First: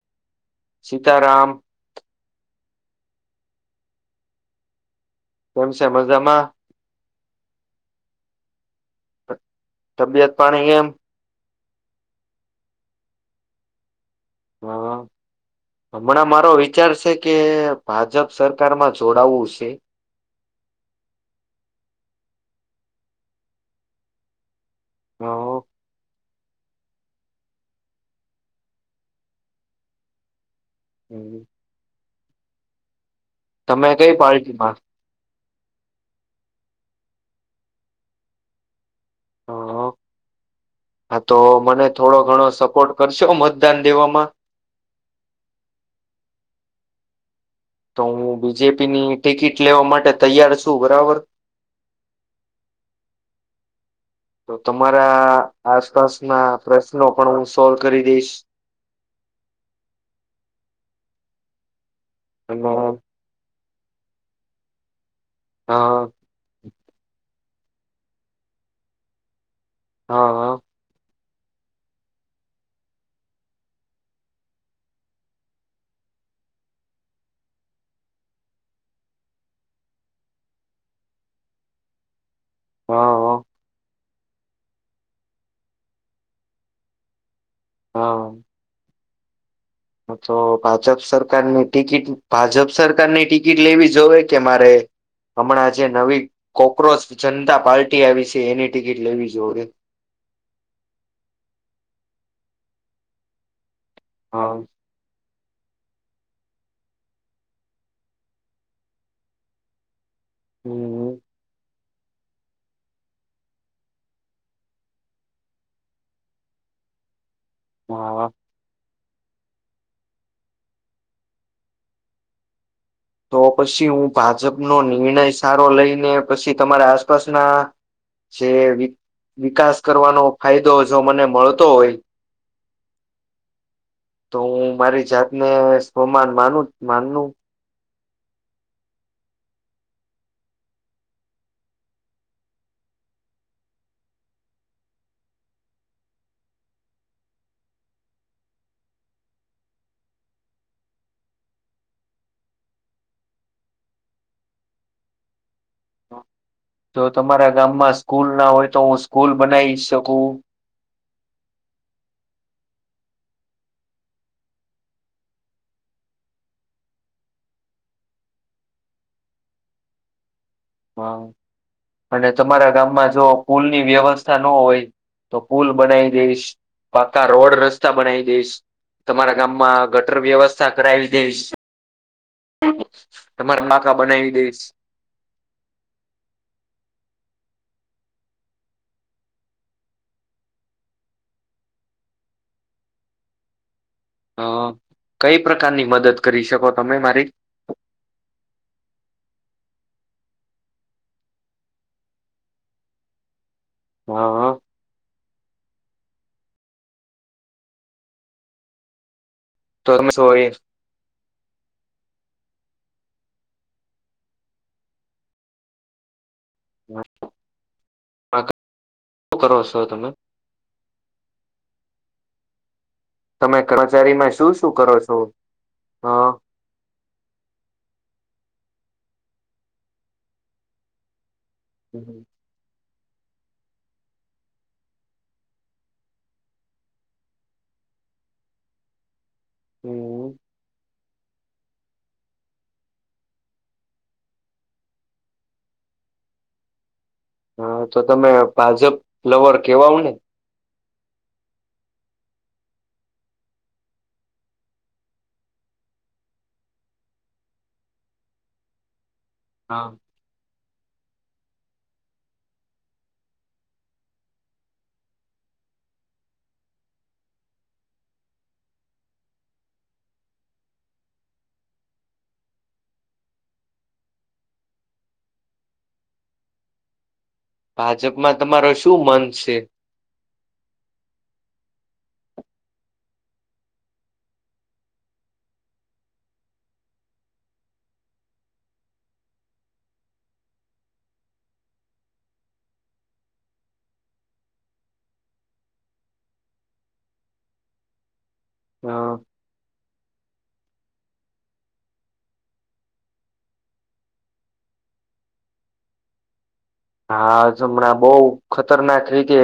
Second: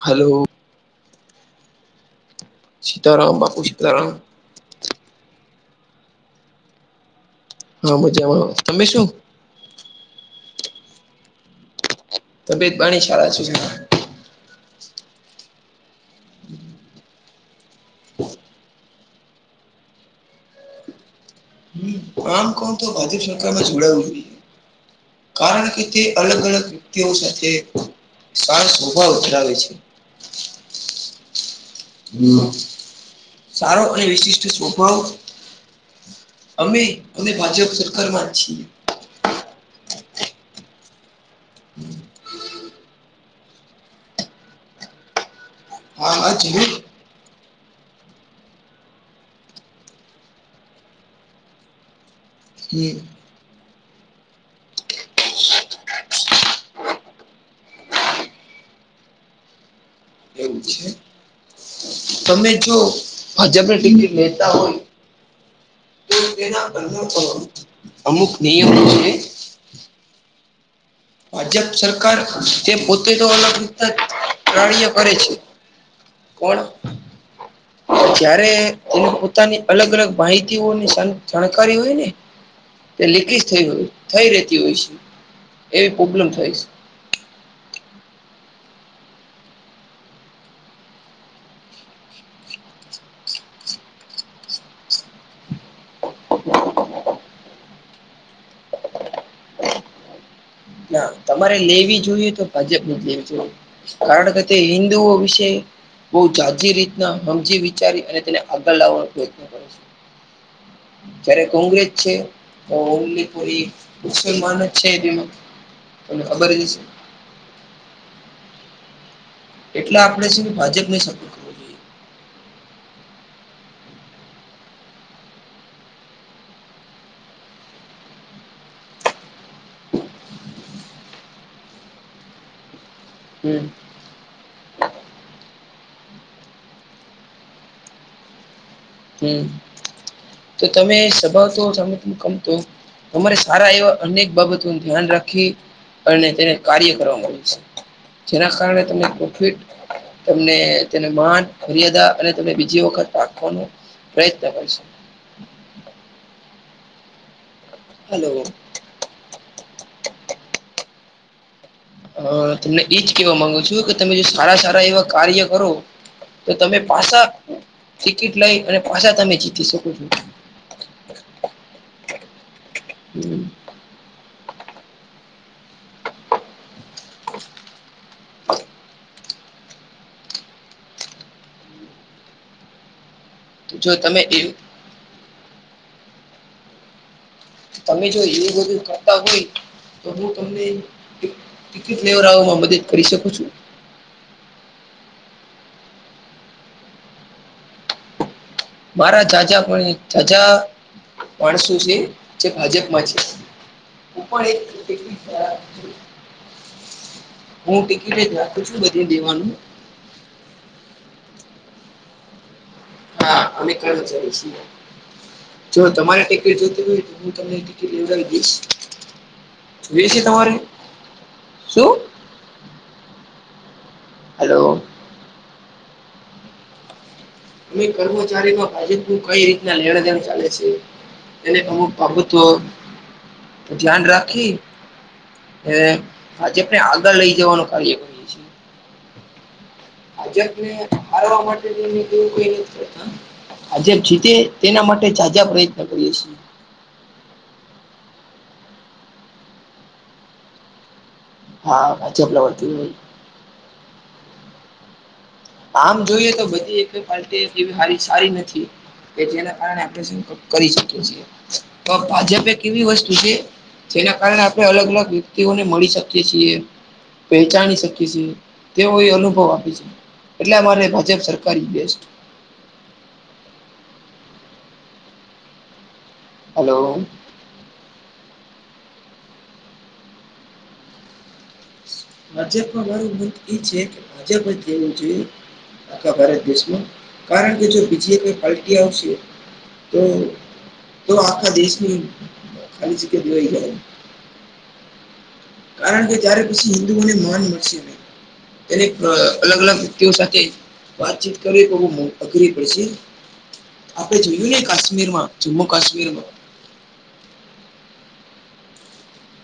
Hello. Sitaram. Sitaram બાપુ સીતારામ. કેમ છે મજામાં? હા મજામાં તમે શું તબિયત પાણી એમ તબિયત બાણી સાળા છું હા હમણાં મારો વિચાર છે કે ભાજપ સરકારમાં જોડાવું છે આમ કોણ તો ભાજપ સરકાર માં જોડાવું હા, કારણ કે અલગ અલગ વ્યક્તિઓ સાથે સ સ્વભાવ ઉ ધરાવે છે [inaudible] હમ સારો તમે અને કઈ વિશિષ્ટ પાર્ટીમાં સ્વભાવ અમે અમે ભાજપ સરકાર માં જ છીએ હ હા તો મને થોડો ઘણો સપોર્ટ કરશો મતદાન દેવામાં [unintelligible] તો હું બીજેપી ની ટિકિટ લેવા માટે તૈયાર છું બરાબર કે તો તમારા આસપાસ ના પ્રશ્નો પણ હું સોલ્વ કરી દઈશ એવું છે તમે અને જો ભાજપને ટીમ લેતા હોય હા તો અમુક નિયમો છે. હા હા ભાજપ સરકાર તે પોતે તો અલગ રીતના પ્રાણીઓ કરે છે કોણ જયારે તેને પોતાની અલગ અલગ માહિતી ઓની જાણકારી હોય ને તે લીક હા થઈ હોય થઈ રતી હોય છે એવી પ્રબ્લેમ થાય છે હા તો ભાજપ સરકારની ટિકિટ ભાજપ સરકારની ટિકિટ લેવી જોઈએ કે મારે હમણાં જે નવી કોક્રોચ જનતા પાર્ટી આવી છે એની ટિકિટ લેવી જો ના તમારે લેવી જોઈએ તો ભાજપ ન જ લેવી જોયએ કારણ કે હા તે હિન્ િ વિશે બહુ જા રીતના સમજી વિચારી અને તેને આગળ લાવવાનો પ્રયત્ન કર્યો [inaudible] હમ જયારે કોંગ્રેજ છે તો ઓલી પરી મુસલમાન જ છે તને ખબર જ છે હા એટલે આપડે સુધી ભાજપ ને શપોત તો પછી હું ભાજપનો નિર્ણય સારો લઈને પછી તમારા આસપાસના જે વિકાસ કરવાનો ફાયદો જો મને મળતો હોય હમ તો હું મારી જાતને સ્વમાન માનું માનનું હમ તો તમે સ્ભાવ તો તમે ત કમતો તમારે સારા એવા અનેક બાબતોનું ધ્યાન રાખી અને તેને કાર્ય કરવાવામાં આવે છે જેના કારણે તને પ્રોફિટ તમને તેને માન મર્યાદા અને તને બીજી વખત રાખવાનું પ્રયત્ન કરીશ જો તમારા ગામમાં હલો સ્કૂલ ના હોય તો હું સ્કૂલ બનાવી શકું હ તમને એજ કેવા માંગુ છું કે તમે જો સારા સારા એવા કાર્ય કરો તો તમે પાછા ટિકિટ લઈ અને પાછા તમે જીતી શકો છો હા અને તમારા ગામમાં જો પુલ ની વ્યવસ્થા ન હોય તો પુલ બનાવી જઈશ પાકા રોડ રસ્તા બનાવી દઈશ તમારા ગામમાં ગટર વ્યવસ્થા કરાવી દઈશ [unintelligible] તમારા જો નાકા તમે બનાવી એવું દઈશ તમે જો એવું બધું કરતા હોય તો હું તમને [unintelligible] [unintelligible] ફ્લેવર આવવામાં મદદ કરી શકો છું અ કઈ પ્રકારની મદદ કરી શકો તમે મારી મારા જાઝા જાજા માણસો છે જે ભાજપમાં છે હ હું પણ એક [unintelligible] હું ટીકિટ જ રાખું છું બધી દેવાનું. તોમે હોય [unintelligible] હા અમે કર્મચારી છી એ જો તમારે ટી કિટ જો હોય શું હું તમને ટિકિટ લેવડાવી દઈશ, કરો છો તમે જોઇ છે તમારે શું? તમે કર્મચારીમાં શું હલો શું કરો છો? હ અમે કર્મચારીમાં ભાજપ નુ કઈ રીતના લેણદેણ ચાલે છે. એને અમુક હમ પ્રભુત્વ ધ્યાન રાખી અ ભાજપ ને આગળ લઈ જવાનું કાર્ય હ ભાજપને હારવા માટે તોવું કોઈ નથી કરતા [unintelligible] [inaudible] ભાજપ જીતે તેના માટે ઝાઝા પ્રયત્ન કરીએ છીએ. હા તો તમે ભાજપ લવર કેવાવ ને હા હ ચોપલા વતી આમ જોઈએ તો બધી એકેય પાર્ટી એવી [unintelligible] સારી નથી કે જેના કારણે હા આપણે કરી શકીએ છીએ તો ભાજપે એક એવી વસ્તુ છે. જેના કારણે આપડણે અલગ મા વ્યક્તિઓને મળી શકીએ છીએ પેહચાની શકીએ છેએ તેવો એ અનુભવ આપે છે. એટલે મારે ભાજપ સરકાર ઇજ બેસ્ટ હલો. ભાજપમાં તમારો શું મન છે? ભાજપમાં મારું મત એ છે કે ભાજપ જ રેવું જોઈએ આખા ભારત દેશમાં કારણ કે જો બીજી કોઈ પાલ્ટી આવશે. તો તો આખા દેશની ખાલી જગ્યા જોઈ જાય. કારણ કે ત્યારે પછી હિન્દુઓને માન મળશે નહી તેને હ અ અલગ અલગ વ્યક્તિઓ સાથે વાતચીત કરવી બહુ અઘરી પડશે આપણે જોયું ને કાશ્મીર માં જમ્મુ કાશ્મીર માં હાજ હમણાં બહુ ખતરનાક રીતે,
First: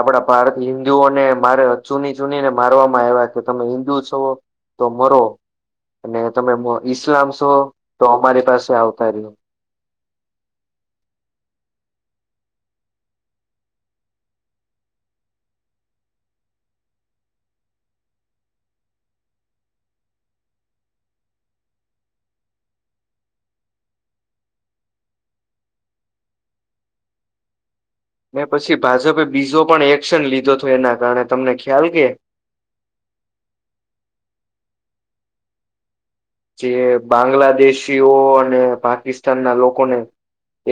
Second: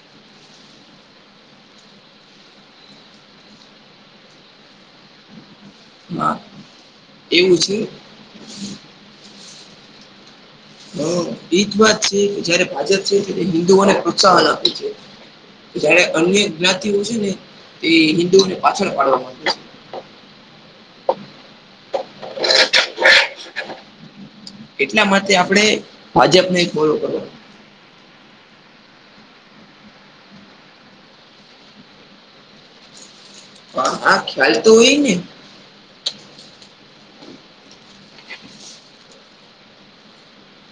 આપડા ભારથી હિન્દુઓને મારે ચૂની ચૂની ને મારવામાં આવ્યા કે તમે હિન્દુ છો તો મરો અને હા તમે ઈસ્લામ છો એવું છે તો અમારી પાસે આવતા રહ્યો હા એ જ વાત છે કે જયારે ભાજપ છે જે તે હિન્દુઓને પ્રોત્સાહન આપે છે. જયારે અન્ય જ્ઞાતિઓ છે ને તે હિન્દુઓને પાછળ પાડવા માંગે છે. એટલા માટે આપડણે ભાજપ ને એક ફોલો કરો મે પછી ભાજપે બીજો પણ એક્શન લીધો તો એના કારણે તમને ખ્યાલ કે હા હા ખ્યાલ તો હોય ને જે બાંગ્લાદેશીઓ અને પાકિસ્તાન ના લોકોને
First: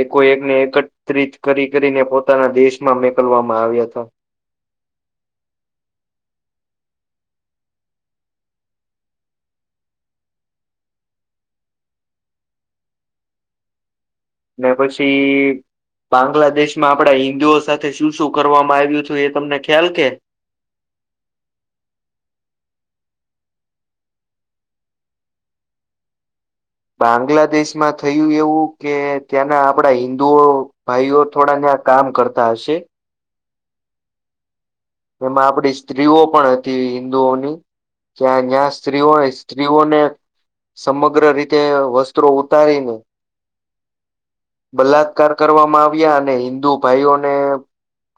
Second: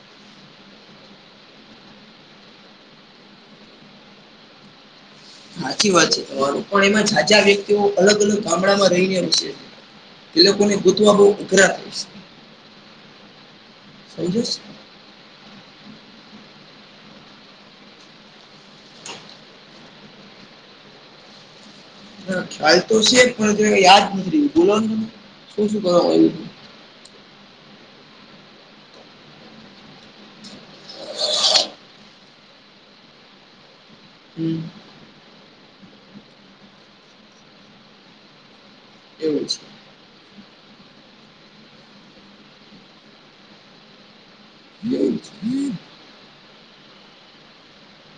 એકો એકને એકત્રત્રિત કરી કરીને પોતાના દેશમાં મોકલવામાં આવ્યા હતા સાચી વાત છે તમારું પણ એમાં ઝાઝા વ્યક્તિઓ અલગ અલગ ગામડામાં રહીને [unintelligible] તે લોકોને ગૂતવા બહુ ઉઘરા થાય છે સમજ [inaudible] [unintelligible] કે પછી બાંગ્લાદેશ માં આપડા હિન્દુઓ સાથે શું શું કરવામાં આવ્યું હતું એ તમને ખ્યાલ કે ના ખ્યાલ તો છે પણ કઈ યાદ નથી [inaudible] બોલો નેને શું શું કરવામ આયુ બાંગ્લાદેશમાં થયું એવું કે ત્યાંના આપડા હિન્દુઓ ભાઈઓ થોડા ત્યાં કામ કરતા હશે. હમ એમાં આપડી સ્ત્રીઓ પણ હતી હિન્ંદુઓની જ્યાં જ્યાં સ્ત્રીઓ એવું છે સ્ત્રીઓને સમગ્ર રીતે વસ્ત્રો ઉતારીને એવું છે બલાત્કાર કરવામાં આવ્યા અને હિન્દુ ભાઈઓને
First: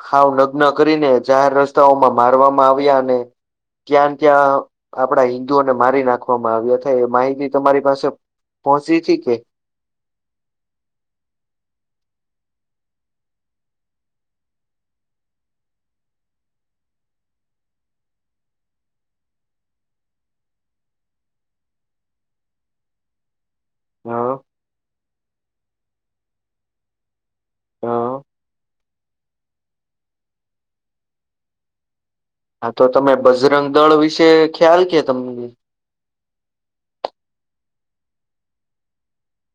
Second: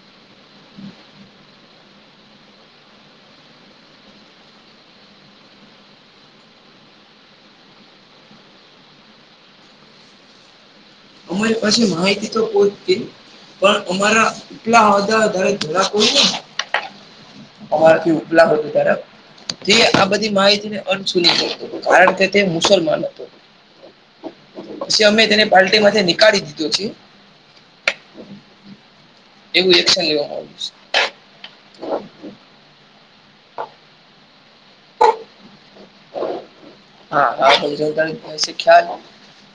હાવ નગ્ન કરીને જાહેર રસ્તાઓમાં મારવામાં આવ્યા અને ક્યાં ને ત્યાં આપણા હિન્દુઓને મારી નાખવામાં આવથ એ માહિતી તમારી પાસે પહોંચીતી કે અમારી પાછી માહિતી તો પહોચતી પણ અમારા એટલા હતા ધરાક ને અમારાથી ઉપલા હતું ત્યારે તે આ બધી માહિતીને અનસૂલી ગણતો હતો કારણ કે તે મુસલમાન હતો હ હ પછી અમે તેને પાલ્ટી માંથી નીકાળી દીધો છે હા એવું એક્શન લેવામાં આવ્યું છે હા તો તમે બજરંગ દળ વિશે ખ્યાલ કે તમને હા [unintelligible] ખ્યાલ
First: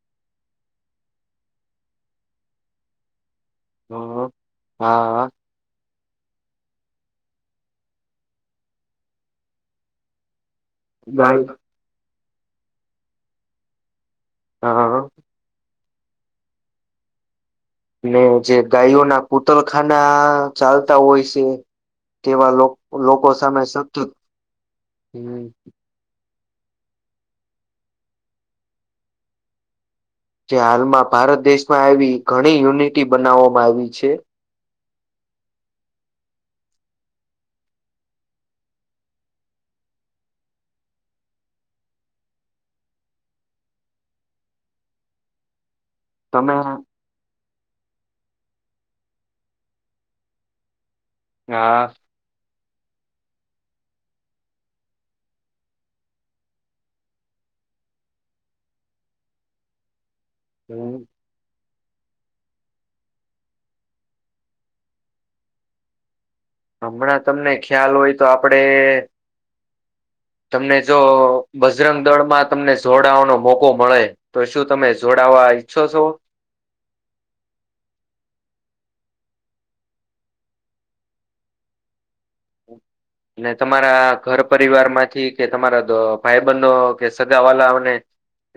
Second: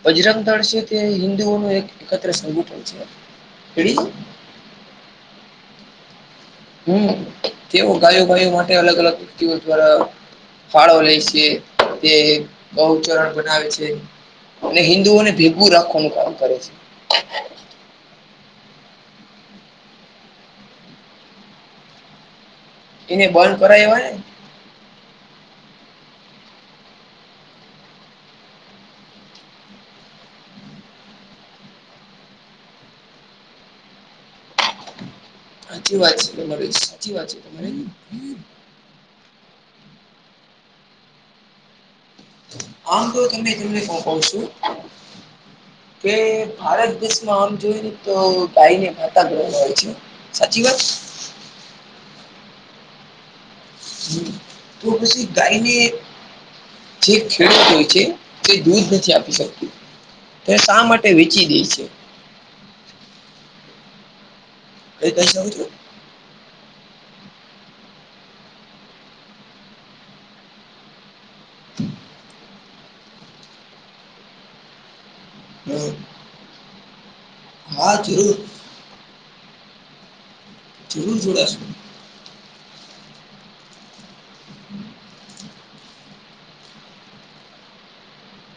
બજરંગ દળ છે તે હિન્દુઓનું એક એકત્ર સંગઠન છે હ [unintelligible] હા હમ તેઓ ગાયો ગાયો માટે અલગ અલગ વ્યતિઓ દ્વારા ફાળો લે છે ગાય તે બહુ ચરણ બનાવે છે અને હા હિન્દુઓને ભેગું રાખવાનું કામ કરે છે ને જે ગાયોના કૂતલખાના ચાલતા હોય છે તેવા લો એને લોકો બંધ સામે સત્ય કરાય એવા ને હમ જે હાલમાં ભારત દેશમાં આવી ઘણી યુનિટી બનાવવામાં આયવી છે સાચી વાત છે તમારે સાચી વાત છે તમારે આમ તો તમને [unintelligible] છું કે તમે ભારત દેશ આમ જો ને તો ગાયને માતા [inaudible] હોય છે સાચી વાત હા હમ તો પછી ગાયને જે ખેડૂત હોય છે તે દૂધ નથી આપી શકતું તો શા માટે વેચી દેય છે એ ત શું [unintelligible] હમણાં તમને ખ્યાલ હોય તો આપડે તમને જો બજરંગ દળમાં તમને જોડાવાનો મોકો મળે તો શું તમે જોડવા ઈચ્છો છો હા જરૂર જરૂર જોડાશું ને તમારા ઘર પરિવાર માંથી કે તમારા ભાઈ બેનો કે સગા વાલાઓને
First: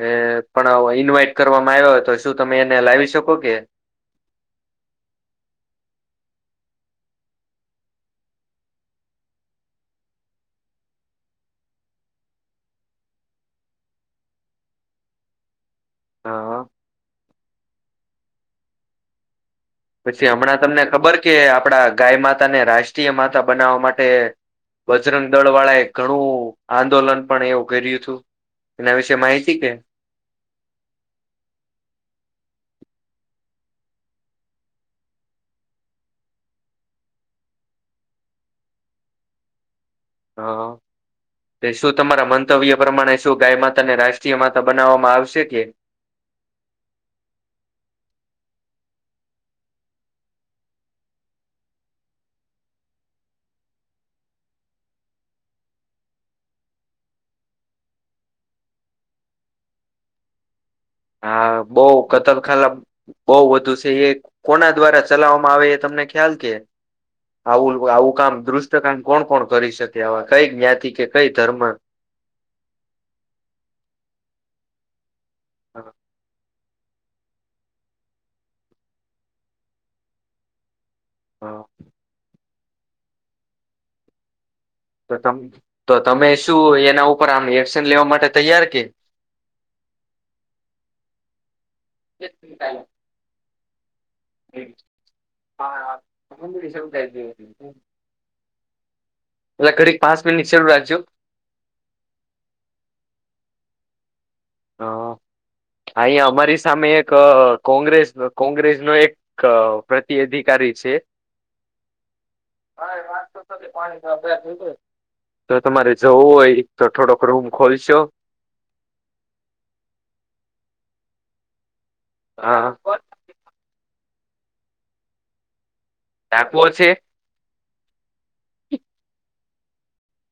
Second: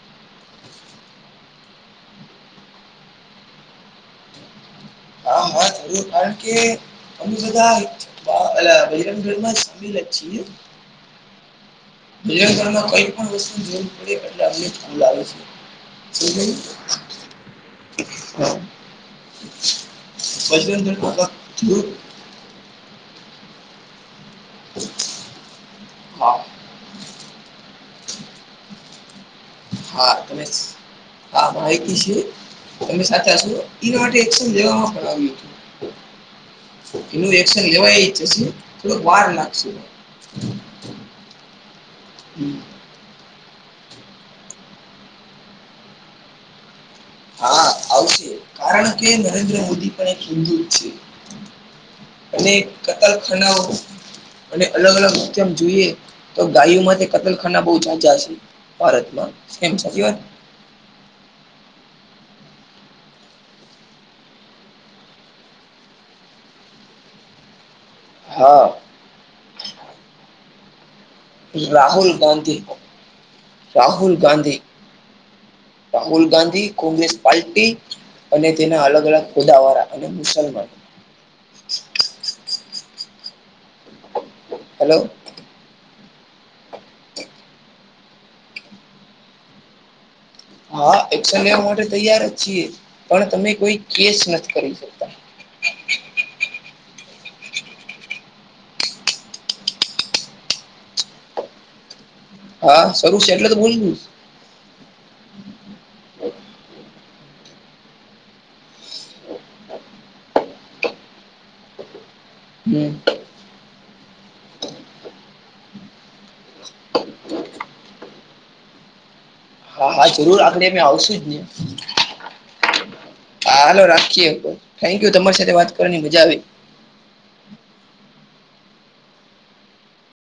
એ પણ ઇન્વાઈટ કરવામાં આવ્યો હોય તો શું તમે એને લાવી શકો કે હાં હાં જરૂર કારણ કે અમે બધા આ પહેલા બજરંગ દળમાં જ સમી લક્ષી બજરંગ દળ મા કઈ પણ વસ્તુ જોવું પડે એટલે અમને છે હા [inaudible] હા પછી હમણાં તમને ખબર કે આપડા ગાય માતા ને રાશ ટીય માતા બનાવવા માટે બજરંગ દળ વાળા એ હા ઘણું આંદોલન પણ એ ઉઘર્યું હતું એના વિશેે માહિતી કે હા તમે હા માહિતી છે તમે સાચાશો ઈ માટે એક્સન લેવામાં આવ્યું તું એનું એક્શન લેવાય જશે થોડોક વાર લાગશે હા પે શું તમારા મંતવ્ય પ્રમાણે શું ગાય માતા ને રાષ્ટ્રીય માતા બનાવામાં આવશે કે હા આવશે કારણ કે નરેન્દ્ર મોદી પણ એક હિન્દૂ છે અને કતલ ખાનાઓ અને અલગ અલગ [unintelligible] જોઈએ તો ગાયોમાં તે કતલખાના બવ ઝાઝા છે ભારતમાં કેમ સાચી વાત હા બોવ કતલખાના બોઉ વધુ છે એ કોના દ્વારા ચલાવવામાં આવે એ તમને ખ્યાલ કે આવું આવું કામ હા દુષ્ટ કામ કોણ કોણ કરી શકે આવા કઈ જ્ઞાતિ કે કઈ ધર્મ રાહુલ ગંધી, રાહુલ ગંધી. રાહુલ ગાંધી કોંગ્રેસ પલ્ટી અને તેના અલગ અલગ ખુદાવાળા અને મુસલમાનો હા. હલો તો તો તમે શું એના ઉપર આમ એક્શન લેવા માટે તૈયાર કે હા, એક્શન લેવા માટે તૈયાર જ છીએ પણ તમે કોઈ કેસ નથી કરી શ હા, તમા રસ ટાય એ ઘડી પાચ મિનિ ચરૂ રાજ્યો હા, શું છે એટલે તો ભૂલવું હ અંયા અમારી સામે એક કોંગ્રેસ, કોંગ્રેસ નો એક અ પ્રતિ અધિકારી છે. ઓછ હા, રાતો પાણીભ થયું ગ જો તમારે જવું હોય તો થોડોક રૂમ ખોલશો હા, હા જરૂર આગડે અમે આવશું જ ને હા. હા હાલો રાખીએ, થેન્ક યુ તમારી સાથે વાત કરવાની મજા આવે. પો છે.